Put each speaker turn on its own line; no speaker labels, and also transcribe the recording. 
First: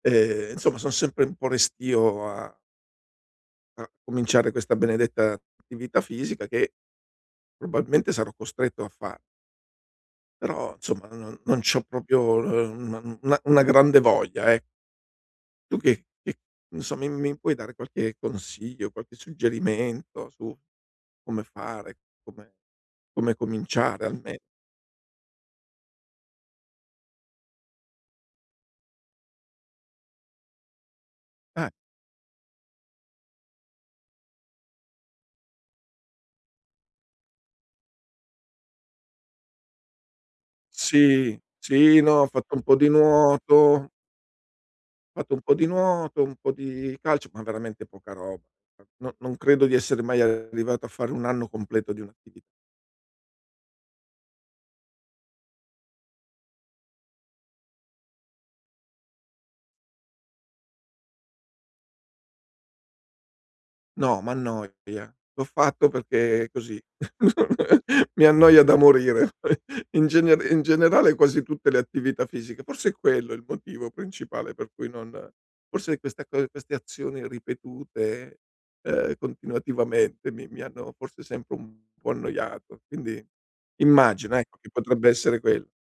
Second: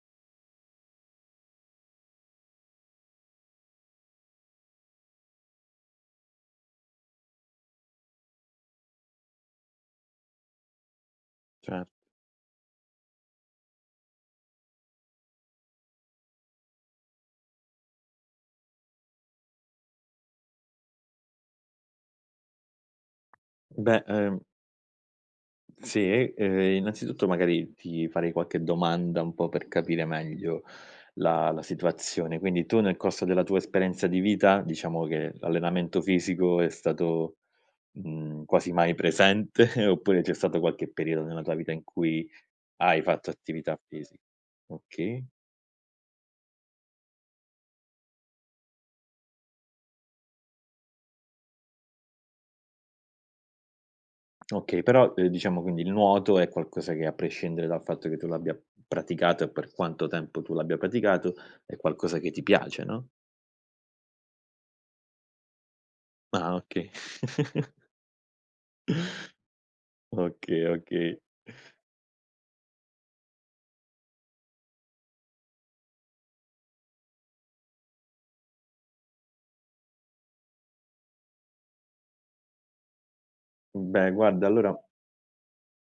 Eh-eh, insomma, son sempre un po' restio a a cominciare questa benedetta attività fisica che probabilmente sarò costretto a fa Però, insomma, non non c'ho
Cer
proprio, uhm, un una una grande voglia, eh. Tu che che insomma mi mi puoi dare qualche consiglio, qualche suggerimento su come fare, come come
Beh,
cominciare alme
ehm Sì, ehm, innanzitutto magari ti farei qualche domanda un po' per capire meglio la la
Eh.
situazione. Quindi tu nel corso della tua esperienza di vita, diciamo che l'allenamento fisico è stato, mhmm, quasi mai presente, oppure c'è stato qualche periodo
Sì,
nella tua vita in
sì, no, ho
cui
fatto un po' di
hai fatto attività
nuoto.
fisi
Ho
Okay.
fatto un po' di nuoto, un po' di calcio, ma veramente poca roba. No non credo di essere mai arrivato a fare 1 anno completo di un'attivi
Okay. Però, uhm, diciamo quindi il nuoto è qualcosa che, a prescindere dal fatto che tu l'abbia p praticato e per quanto tempo tu l'abbia praticato, è qualcosa che ti piace, no?
No, m'annoia. L'ho fatto perché
Ah.
così.
Okay.
Mi annoia da morire. In gener in
Okay,
generale
okay.
quasi tutte le attività fisiche. Forse è quello il motivo principale per cui non forse questa co queste azioni ripetute, uhm, continuativamente mi mi hanno forse sempre un po' annoiato. Quindi
Mhmm, beh,
immagino,
guarda
ecco, che
allora
potrebbe essere quell